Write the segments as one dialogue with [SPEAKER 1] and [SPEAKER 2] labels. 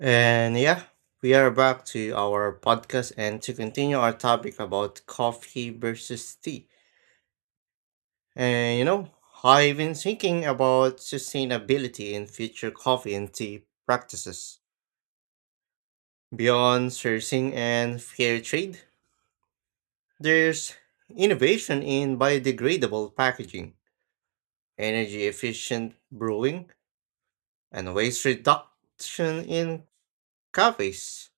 [SPEAKER 1] And yeah, we are back to our podcast and to continue our topic about coffee versus tea. And you know, I've been thinking about sustainability in future coffee and tea practices. Beyond sourcing and fair trade, there's innovation in biodegradable packaging, energy efficient brewing, and waste reduction in cafes.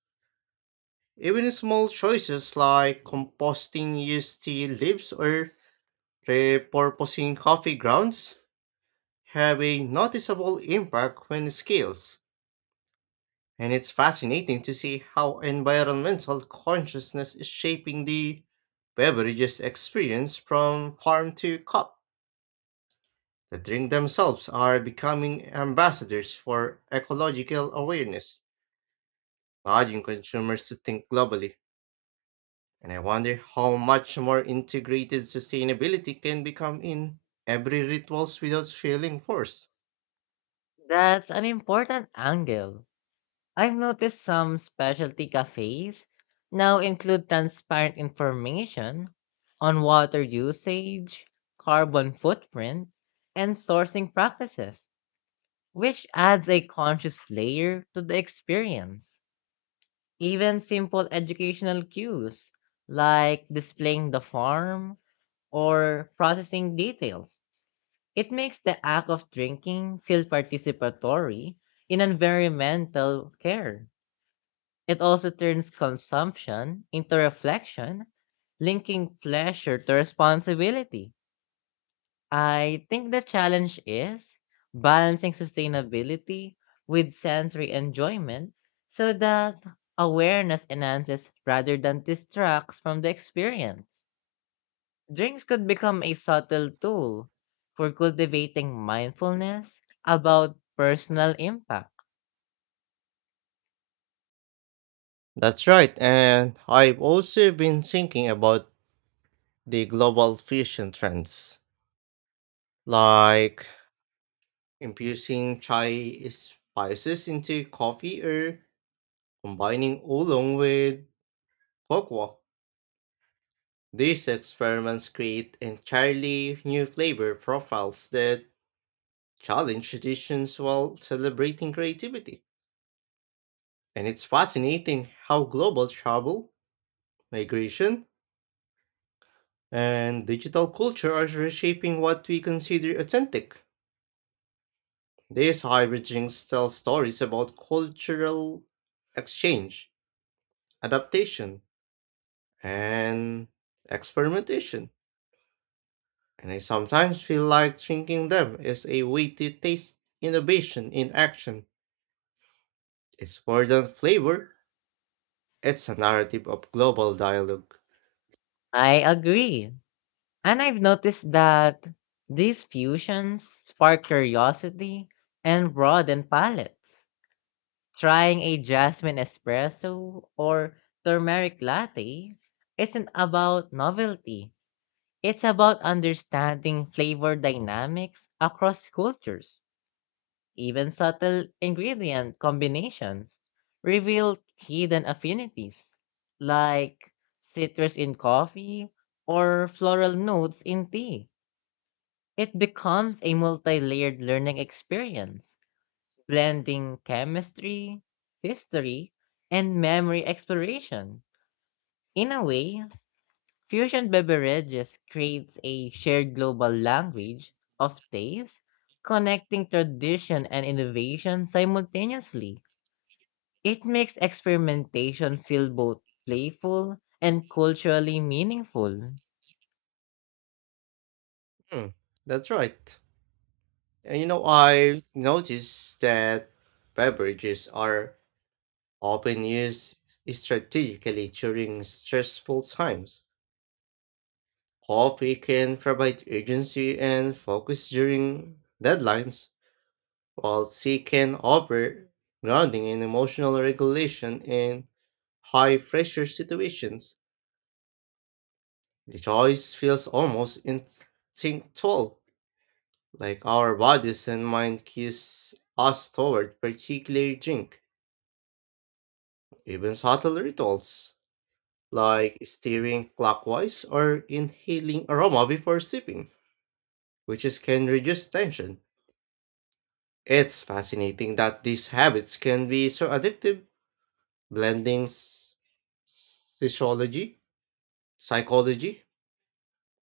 [SPEAKER 1] Even small choices like composting used tea leaves or repurposing coffee grounds have a noticeable impact when scaled. And it's fascinating to see how environmental consciousness is shaping the beverages experience from farm to cup. The drink themselves are becoming ambassadors for ecological awareness, nudging consumers to think globally. And I wonder how much more integrated sustainability can become in every rituals without feeling forced.
[SPEAKER 2] That's an important angle. I've noticed some specialty cafes now include transparent information on water usage, carbon footprint, and sourcing practices, which adds a conscious layer to the experience. Even simple educational cues like displaying the farm or processing details it makes the act of drinking feel participatory in environmental care. It also turns consumption into reflection, linking pleasure to responsibility. I think the challenge is balancing sustainability with sensory enjoyment so that awareness enhances rather than distracts from the experience. Drinks could become a subtle tool for cultivating mindfulness about personal impact.
[SPEAKER 1] That's right, and I've also been thinking about the global fusion trends, like infusing chai spices into coffee or combining oolong with cocoa. These experiments create entirely new flavor profiles that challenge traditions while celebrating creativity. And it's fascinating how global travel, migration, and digital culture are reshaping what we consider authentic. These hybrid drinks tell stories about cultural exchange, adaptation, and experimentation. And I sometimes feel like drinking them is a way to taste innovation in action. It's more than flavor, it's a narrative of global dialogue.
[SPEAKER 2] I agree. And I've noticed that these fusions spark curiosity and broaden palates. Trying a jasmine espresso or turmeric latte isn't about novelty, it's about understanding flavor dynamics across cultures. Even subtle ingredient combinations reveal hidden affinities, like citrus in coffee or floral notes in tea. It becomes a multi layered learning experience, blending chemistry, history, and memory exploration. In a way, fusion beverages creates a shared global language of taste, connecting tradition and innovation simultaneously. It makes experimentation feel both playful and culturally meaningful.
[SPEAKER 1] Hmm, that's right. And you know, I noticed that beverages are often used strategically during stressful times. Coffee can provide urgency and focus during deadlines, while tea can offer grounding and emotional regulation in high pressure situations. The choice feels almost instinctual, like our bodies and mind cues us toward particular drink. Even subtle rituals, like steering clockwise or inhaling aroma before sipping, which is, can reduce tension. It's fascinating that these habits can be so addictive, blending sociology, psychology,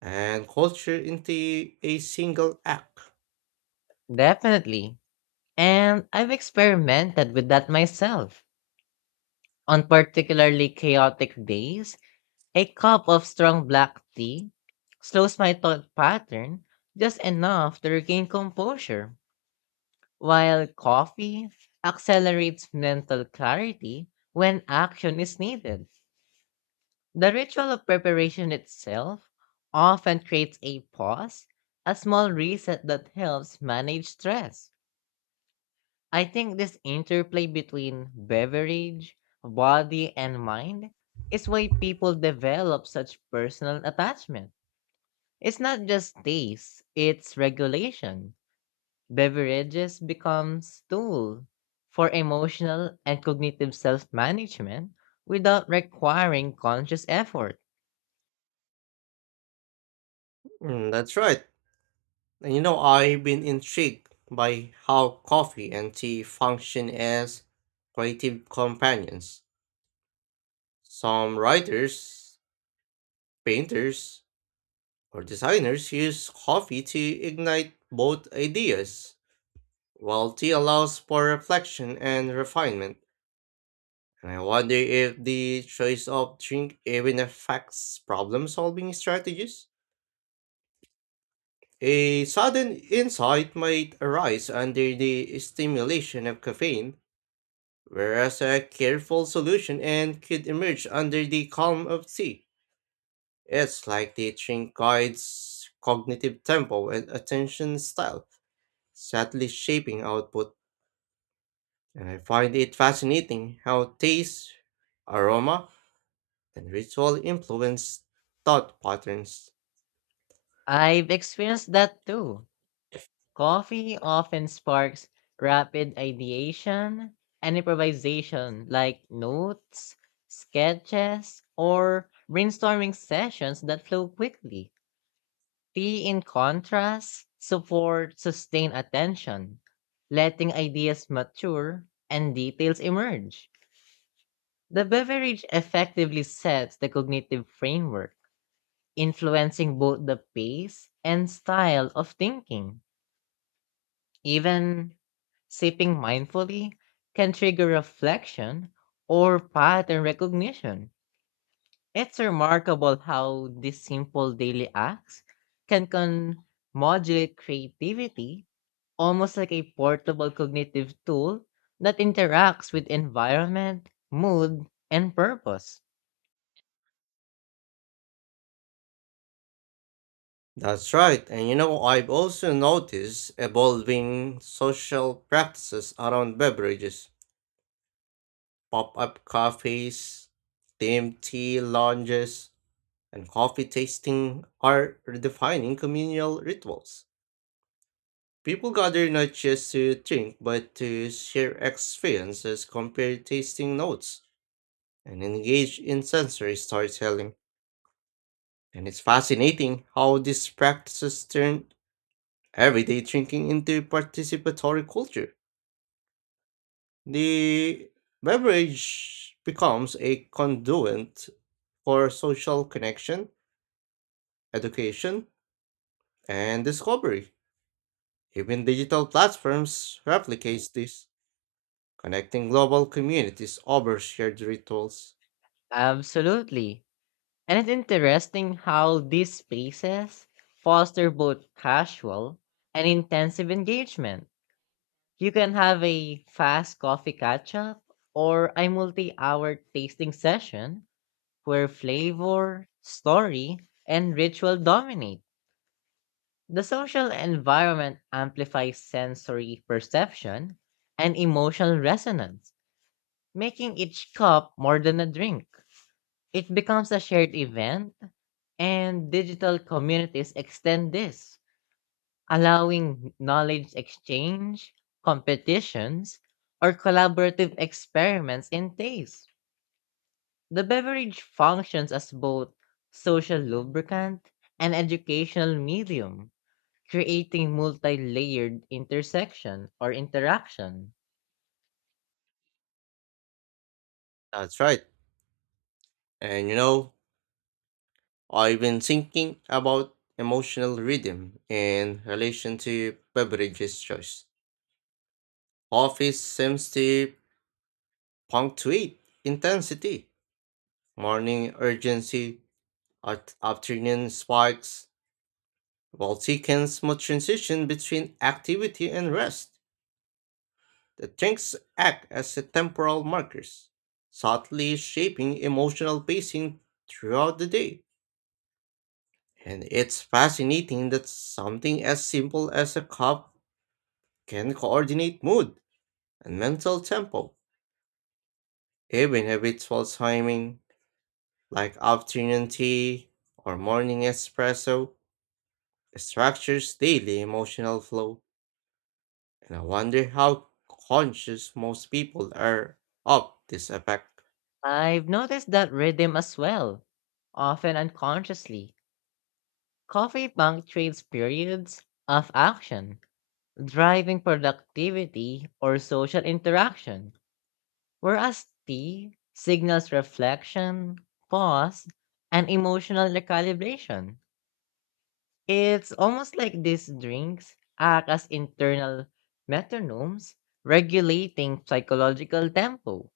[SPEAKER 1] and culture into a single act.
[SPEAKER 2] Definitely. And I've experimented with that myself. On particularly chaotic days, a cup of strong black tea slows my thought pattern just enough to regain composure, while coffee accelerates mental clarity when action is needed. The ritual of preparation itself often creates a pause, a small reset that helps manage stress. I think this interplay between beverage, body, and mind is why people develop such personal attachment. It's not just taste, it's regulation. Beverages becomes tool for emotional and cognitive self-management without requiring conscious effort.
[SPEAKER 1] That's right. And you know, I've been intrigued by how coffee and tea function as creative companions. Some writers, painters, or designers use coffee to ignite both ideas, while tea allows for reflection and refinement. And I wonder if the choice of drink even affects problem solving strategies. A sudden insight might arise under the stimulation of caffeine, whereas a careful solution and could emerge under the calm of tea. It's like the drink guides cognitive tempo and attention style. Subtly shaping output, and I find it fascinating how taste, aroma, and ritual influence thought patterns.
[SPEAKER 2] I've experienced that too. Coffee often sparks rapid ideation and improvisation, like notes, sketches, or brainstorming sessions that flow quickly. Tea, in contrast, support sustained attention, letting ideas mature and details emerge. The beverage effectively sets the cognitive framework, influencing both the pace and style of thinking. Even sipping mindfully can trigger reflection or pattern recognition. It's remarkable how these simple daily acts can modulate creativity almost like a portable cognitive tool that interacts with environment, mood, and purpose.
[SPEAKER 1] That's right, and you know, I've also noticed evolving social practices around beverages, pop up cafes, themed tea lounges, and coffee tasting are redefining communal rituals. People gather not just to drink, but to share experiences, compare tasting notes, and engage in sensory storytelling. And it's fascinating how these practices turn everyday drinking into participatory culture. The beverage becomes a conduit for social connection, education, and discovery. Even digital platforms replicate this, connecting global communities over shared rituals.
[SPEAKER 2] Absolutely. And it's interesting how these spaces foster both casual and intensive engagement. You can have a fast coffee catch up or a multi hour tasting session where flavor, story, and ritual dominate. The social environment amplifies sensory perception and emotional resonance, making each cup more than a drink. It becomes a shared event, and digital communities extend this, allowing knowledge exchange, competitions, or collaborative experiments in taste. The beverage functions as both social lubricant and educational medium, creating multi layered intersection or interaction.
[SPEAKER 1] That's right. And you know, I've been thinking about emotional rhythm in relation to beverages choice. Coffee seems to punctuate intensity, morning urgency, afternoon spikes, while tea can smooth transition between activity and rest. The drinks act as a temporal markers, subtly shaping emotional pacing throughout the day. And it's fascinating that something as simple as a cup can coordinate mood and mental tempo. Even habitual timing, like afternoon tea or morning espresso, structures daily emotional flow. And I wonder how conscious most people are of this effect.
[SPEAKER 2] I've noticed that rhythm as well, often unconsciously. Coffee punctuates periods of action, driving productivity or social interaction. Whereas T signals reflection, pause, and emotional recalibration. It's almost like these drinks act as internal metronomes regulating psychological tempo.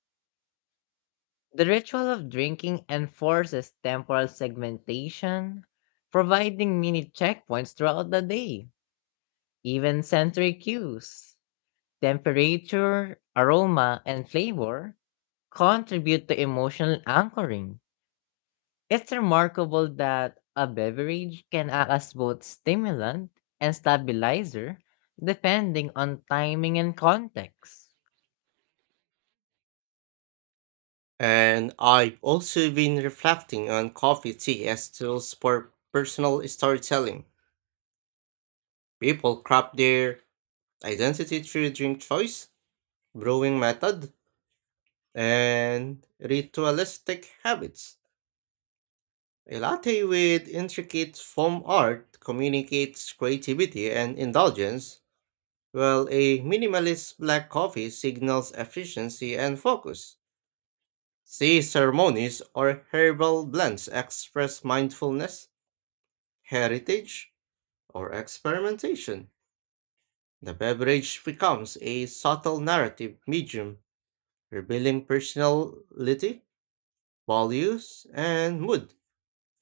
[SPEAKER 2] The ritual of drinking enforces temporal segmentation, providing mini checkpoints throughout the day, even sensory cues. Temperature, aroma, and flavor contribute to emotional anchoring. It's remarkable that a beverage can act as both stimulant and stabilizer depending on timing and context.
[SPEAKER 1] And I've also been reflecting on coffee tea as tools for personal storytelling. People craft their identity through drink choice, brewing method, and ritualistic habits. A latte with intricate foam art communicates creativity and indulgence, while a minimalist black coffee signals efficiency and focus. Tea ceremonies or herbal blends express mindfulness, heritage, or experimentation. The beverage becomes a subtle narrative medium revealing personality, values, and mood.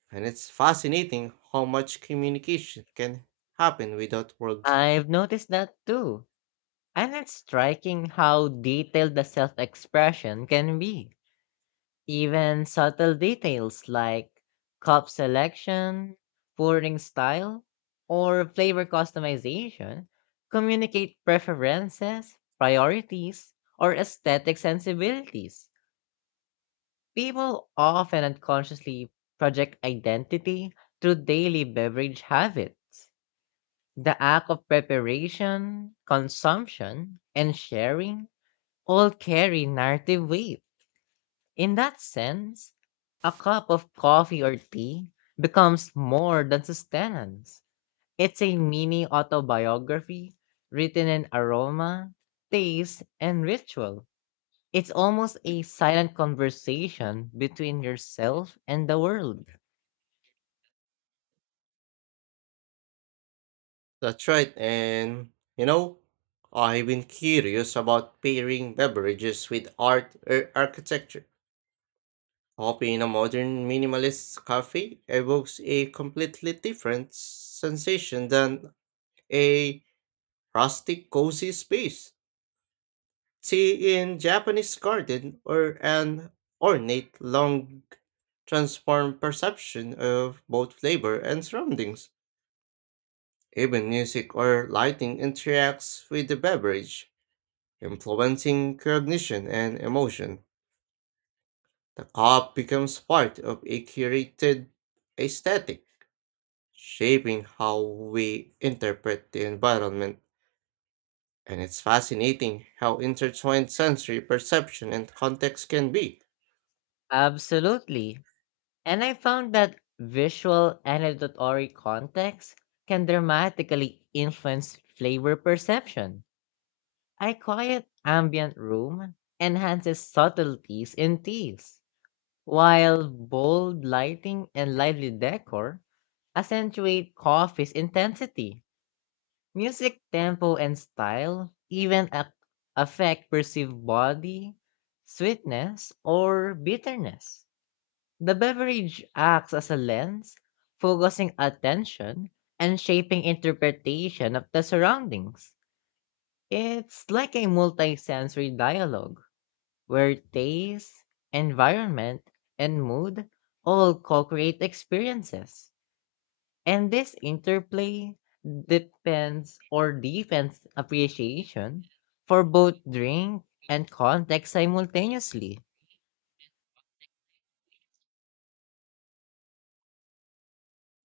[SPEAKER 1] And it's fascinating how much communication can happen without words.
[SPEAKER 2] I've noticed that too, and it's striking how detailed the self expression can be. Even subtle details like cup selection, pouring style, or flavor customization communicate preferences, priorities, or aesthetic sensibilities. People often unconsciously project identity through daily beverage habits. The act of preparation, consumption, and sharing all carry narrative weight. In that sense, a cup of coffee or tea becomes more than sustenance. It's a mini autobiography written in aroma, taste, and ritual. It's almost a silent conversation between yourself and the world.
[SPEAKER 1] That's right, and you know, I've been curious about pairing beverages with art or architecture. Coffee in a modern minimalist cafe evokes a completely different sensation than a rustic, cozy space. Tea in Japanese garden or an ornate long transform perception of both flavor and surroundings. Even music or lighting interacts with the beverage, influencing cognition and emotion. The cup becomes part of a curated aesthetic, shaping how we interpret the environment. And it's fascinating how intertwined sensory perception and context can be.
[SPEAKER 2] Absolutely. And I found that visual and auditory context can dramatically influence flavor perception. A quiet ambient room enhances subtleties in teas, while bold lighting and lively decor accentuate coffee's intensity. Music tempo and style even affect perceived body, sweetness, or bitterness. The beverage acts as a lens, focusing attention and shaping interpretation of the surroundings. It's like a multisensory dialogue where taste, environment, and mood all co create experiences. And this interplay depends or defense appreciation for both drink and context simultaneously.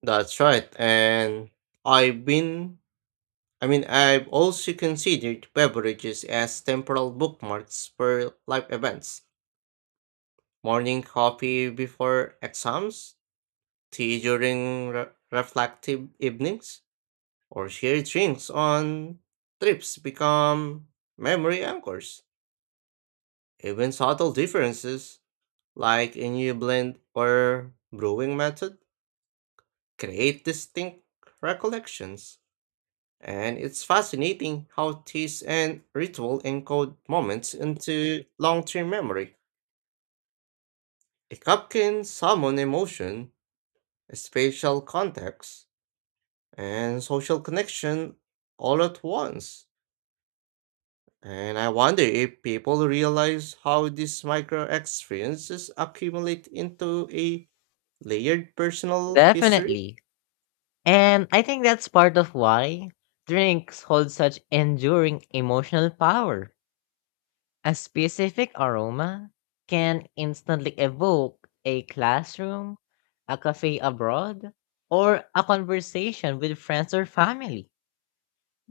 [SPEAKER 1] That's right, and I've been I mean I've also considered beverages as temporal bookmarks for life events. Morning coffee before exams, tea during reflective evenings, or shared drinks on trips become memory anchors. Even subtle differences, like a new blend or brewing method, create distinct recollections. And it's fascinating how taste and ritual encode moments into long term memory. A cup can summon emotion, spatial context, and social connection all at once. And I wonder if people realize how these micro experiences accumulate into a layered personal history.
[SPEAKER 2] Definitely. And I think that's part of why drinks hold such enduring emotional power. A specific aroma can instantly evoke a classroom, a cafe abroad, or a conversation with friends or family.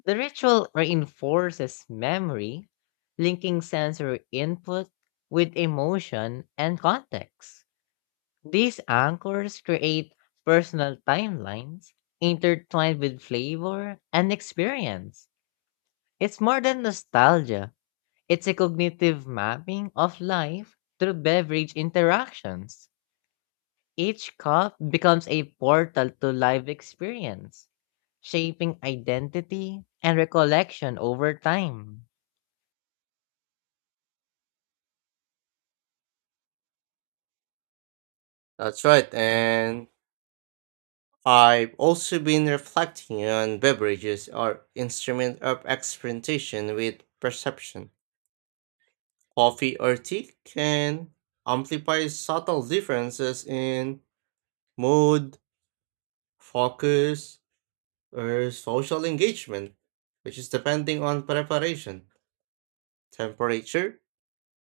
[SPEAKER 2] The ritual reinforces memory, linking sensory input with emotion and context. These anchors create personal timelines intertwined with flavor and experience. It's more than nostalgia, it's a cognitive mapping of life through beverage interactions. Each cup becomes a portal to life experience, shaping identity and recollection over time.
[SPEAKER 1] That's right, and I've also been reflecting on beverages or instrument of experimentation with perception. Coffee or tea can amplify subtle differences in mood, focus, or social engagement, which is depending on preparation, temperature,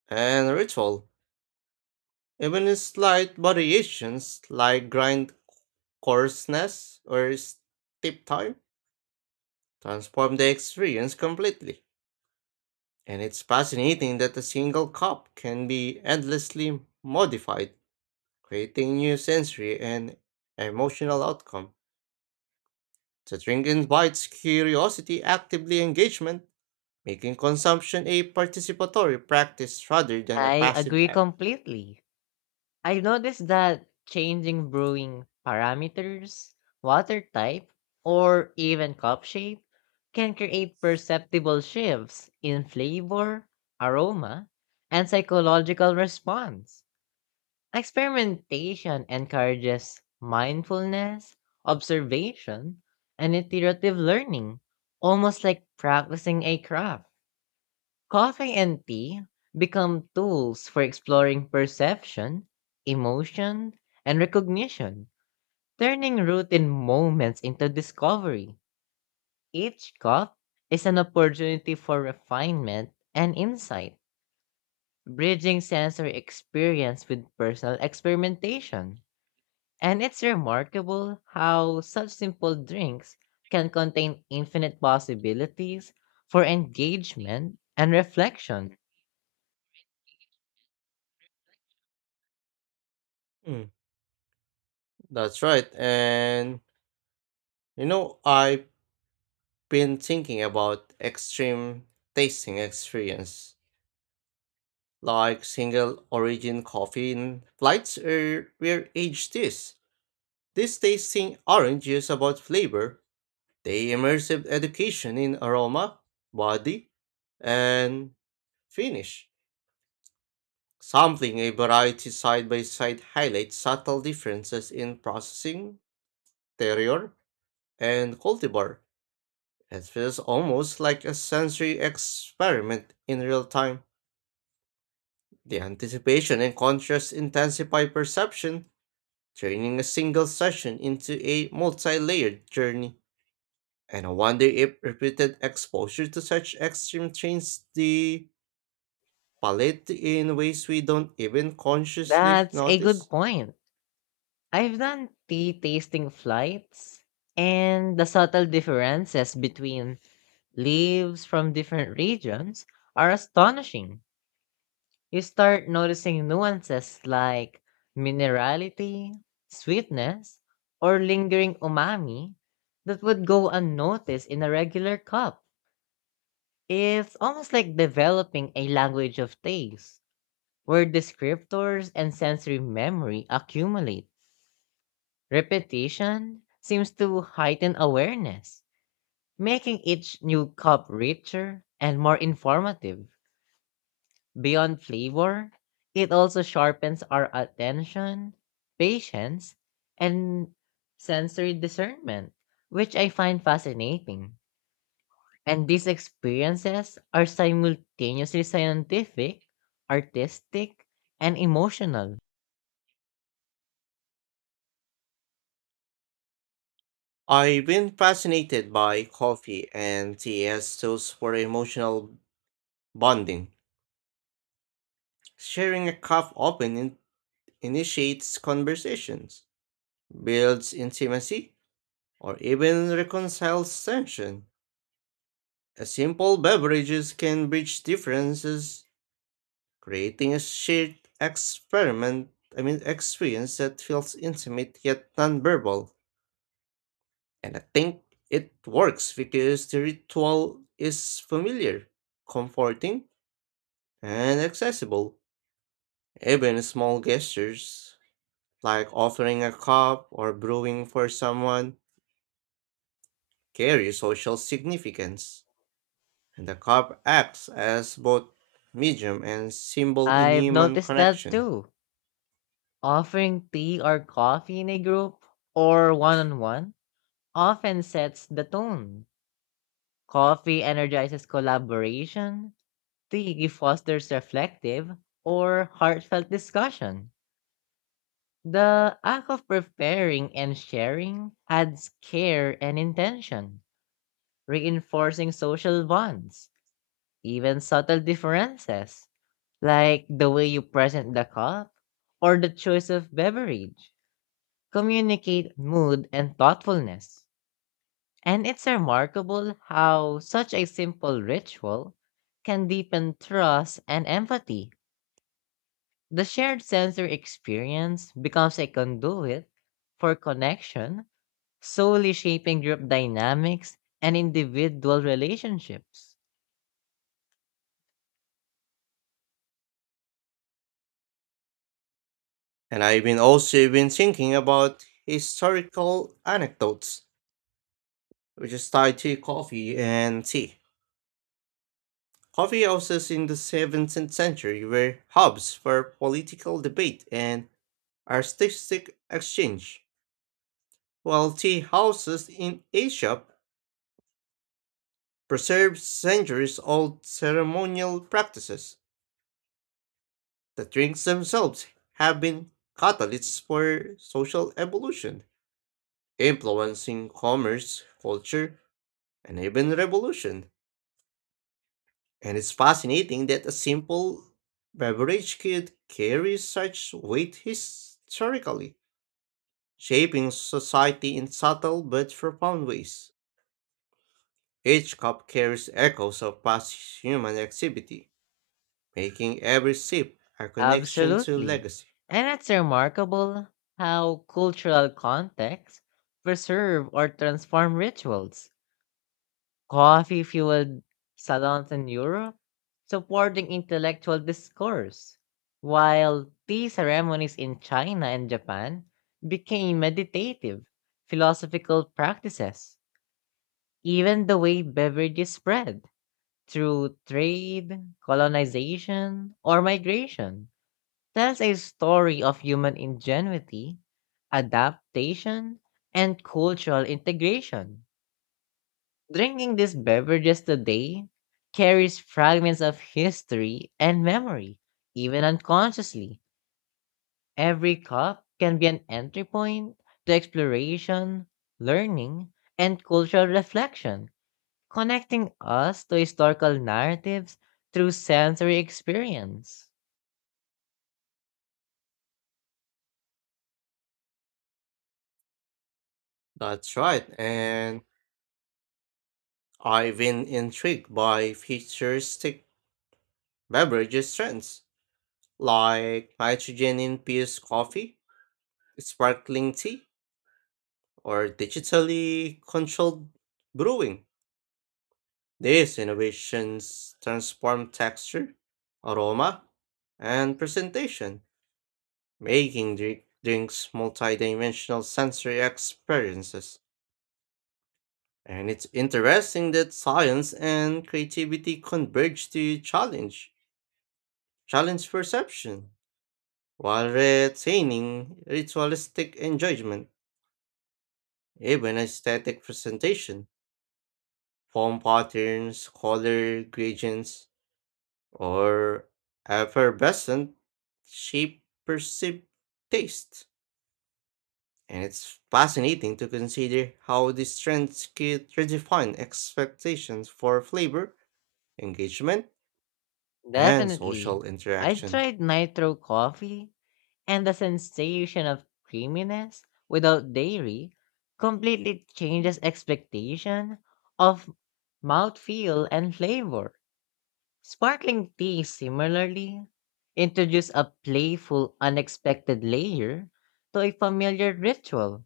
[SPEAKER 1] and ritual. Even in slight variations like grind coarseness or steep time transform the experience completely. And it's fascinating that a single cup can be endlessly modified, creating new sensory and emotional outcome. The drink invites curiosity, actively engagement, making consumption a participatory practice rather than a
[SPEAKER 2] I
[SPEAKER 1] passive
[SPEAKER 2] agree
[SPEAKER 1] act.
[SPEAKER 2] completely. I have noticed that changing brewing parameters, water type, or even cup shape can create perceptible shifts in flavor, aroma, and psychological response. Experimentation encourages mindfulness, observation, and iterative learning, almost like practicing a craft. Coffee and tea become tools for exploring perception, emotion, and recognition, turning routine moments into discovery. Each cup is an opportunity for refinement and insight, bridging sensory experience with personal experimentation. And it's remarkable how such simple drinks can contain infinite possibilities for engagement and reflection.
[SPEAKER 1] Mm, that's right. And you know, I've been thinking about extreme tasting experience, like single origin coffee in flights or where aged is. This tasting orange is about flavor, they immersive education in aroma, body, and finish. Sampling a variety side by side highlights subtle differences in processing, terroir, and cultivar. It feels almost like a sensory experiment in real time. The anticipation and contrast intensify perception, turning a single session into a multi layered journey. And I wonder if repeated exposure to such extreme changes the palate in ways we don't even consciously
[SPEAKER 2] That's a
[SPEAKER 1] notice.
[SPEAKER 2] good point. I've done tea tasting flights, and the subtle differences between leaves from different regions are astonishing. You start noticing nuances like minerality, sweetness, or lingering umami that would go unnoticed in a regular cup. It's almost like developing a language of taste, where descriptors and sensory memory accumulate. Repetition seems to heighten awareness, making each new cup richer and more informative. Beyond flavor, it also sharpens our attention, patience, and sensory discernment, which I find fascinating. And these experiences are simultaneously scientific, artistic, and emotional.
[SPEAKER 1] I've been fascinated by coffee and tea as tools for emotional bonding. Sharing a cup often initiates conversations, builds intimacy, or even reconciles tension. A simple beverages can bridge differences, creating a shared experiment I mean experience that feels intimate yet nonverbal. And I think it works because the ritual is familiar, comforting, and accessible. Even small gestures, like offering a cup or brewing for someone, carry social significance, and the cup acts as both medium and symbol in
[SPEAKER 2] I've
[SPEAKER 1] human
[SPEAKER 2] noticed that
[SPEAKER 1] connection.
[SPEAKER 2] too. Offering tea or coffee in a group or one on one often sets the tone. Coffee energizes collaboration, tea fosters reflective or heartfelt discussion. The act of preparing and sharing adds care and intention, reinforcing social bonds, even subtle differences, like the way you present the cup or the choice of beverage communicate mood and thoughtfulness. And it's remarkable how such a simple ritual can deepen trust and empathy. The shared sensory experience becomes a conduit for connection, solely shaping group dynamics and individual relationships.
[SPEAKER 1] And I've been also been thinking about historical anecdotes, which is tied to coffee and tea. Coffee houses in the 17th century were hubs for political debate and artistic exchange, while tea houses in Asia preserved centuries-old ceremonial practices. The drinks themselves have been catalysts for social evolution, influencing commerce, culture, and even revolution. And it's fascinating that a simple beverage could carry such weight historically, shaping society in subtle but profound ways. Each cup carries echoes of past human activity, making every sip a connection to
[SPEAKER 2] Absolutely.
[SPEAKER 1] legacy.
[SPEAKER 2] And it's remarkable how cultural contexts preserve or transform rituals coffee-fueled salons in Europe, supporting intellectual discourse, while tea ceremonies in China and Japan became meditative, philosophical practices. Even the way beverages spread through trade, colonization, or migration tells a story of human ingenuity, adaptation, and cultural integration. Drinking these beverages today carries fragments of history and memory, even unconsciously. Every cup can be an entry point to exploration, learning, and cultural reflection, connecting us to historical narratives through sensory experience.
[SPEAKER 1] That's right, and I've been intrigued by futuristic beverages trends like nitrogen infused coffee, sparkling tea, or digitally controlled brewing. These innovations transform texture, aroma, and presentation, making drinks multidimensional sensory experiences. And it's interesting that science and creativity converge to challenge perception, while retaining ritualistic enjoyment, even aesthetic presentation, form patterns, color gradients, or effervescent shape perceived taste. And it's fascinating to consider how these trends could redefine expectations for flavor, engagement, and
[SPEAKER 2] Definitely.
[SPEAKER 1] social
[SPEAKER 2] I
[SPEAKER 1] interaction.
[SPEAKER 2] tried nitro coffee. And the sensation of creaminess without dairy completely changes expectation of mouthfeel and flavor. Sparkling tea similarly introduce a playful, unexpected layer to a familiar ritual.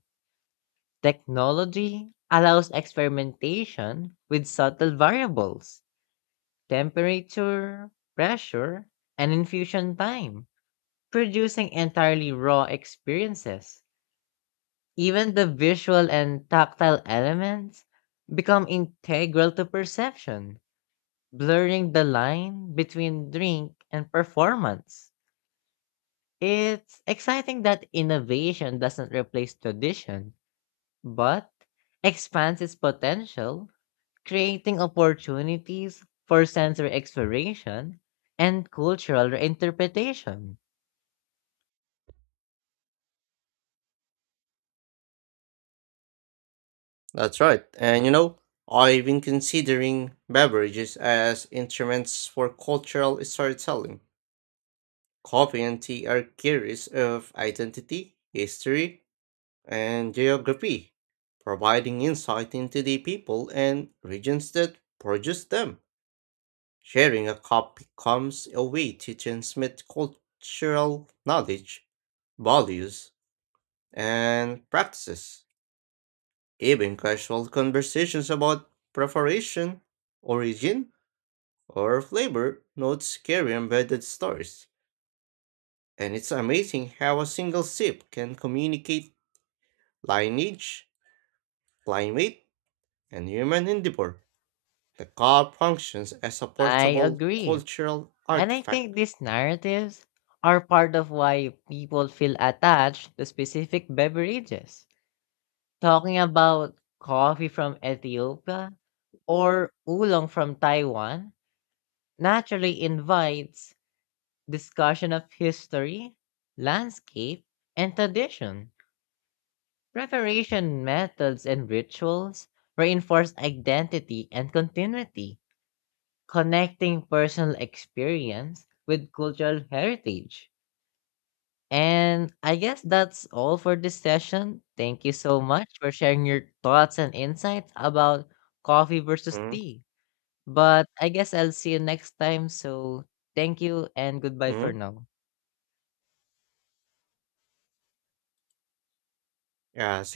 [SPEAKER 2] Technology allows experimentation with subtle variables, temperature, pressure, and infusion time, producing entirely raw experiences. Even the visual and tactile elements become integral to perception, blurring the line between drink and performance. It's exciting that innovation doesn't replace tradition, but expands its potential, creating opportunities for sensory exploration and cultural reinterpretation.
[SPEAKER 1] That's right. And you know, I've been considering beverages as instruments for cultural storytelling. Coffee and tea are carriers of identity, history, and geography, providing insight into the people and regions that produce them. Sharing a cup becomes a way to transmit cultural knowledge, values, and practices. Even casual conversations about preparation, origin, or flavor notes carry embedded stories. And it's amazing how a single sip can communicate lineage, climate, and human endeavor. The car functions as a
[SPEAKER 2] I
[SPEAKER 1] portable
[SPEAKER 2] agree.
[SPEAKER 1] cultural
[SPEAKER 2] And I think
[SPEAKER 1] artifact.
[SPEAKER 2] these narratives are part of why people feel attached to specific beverages. Talking about coffee from Ethiopia or oolong from Taiwan naturally invites discussion of history, landscape, and tradition. Preparation methods and rituals reinforce identity and continuity, connecting personal experience with cultural heritage. And I guess that's all for this session. Thank you so much for sharing your thoughts and insights about coffee versus tea. But I guess I'll see you next time. So thank you and goodbye for
[SPEAKER 1] Mm-hmm.
[SPEAKER 2] now.
[SPEAKER 1] Yeah, see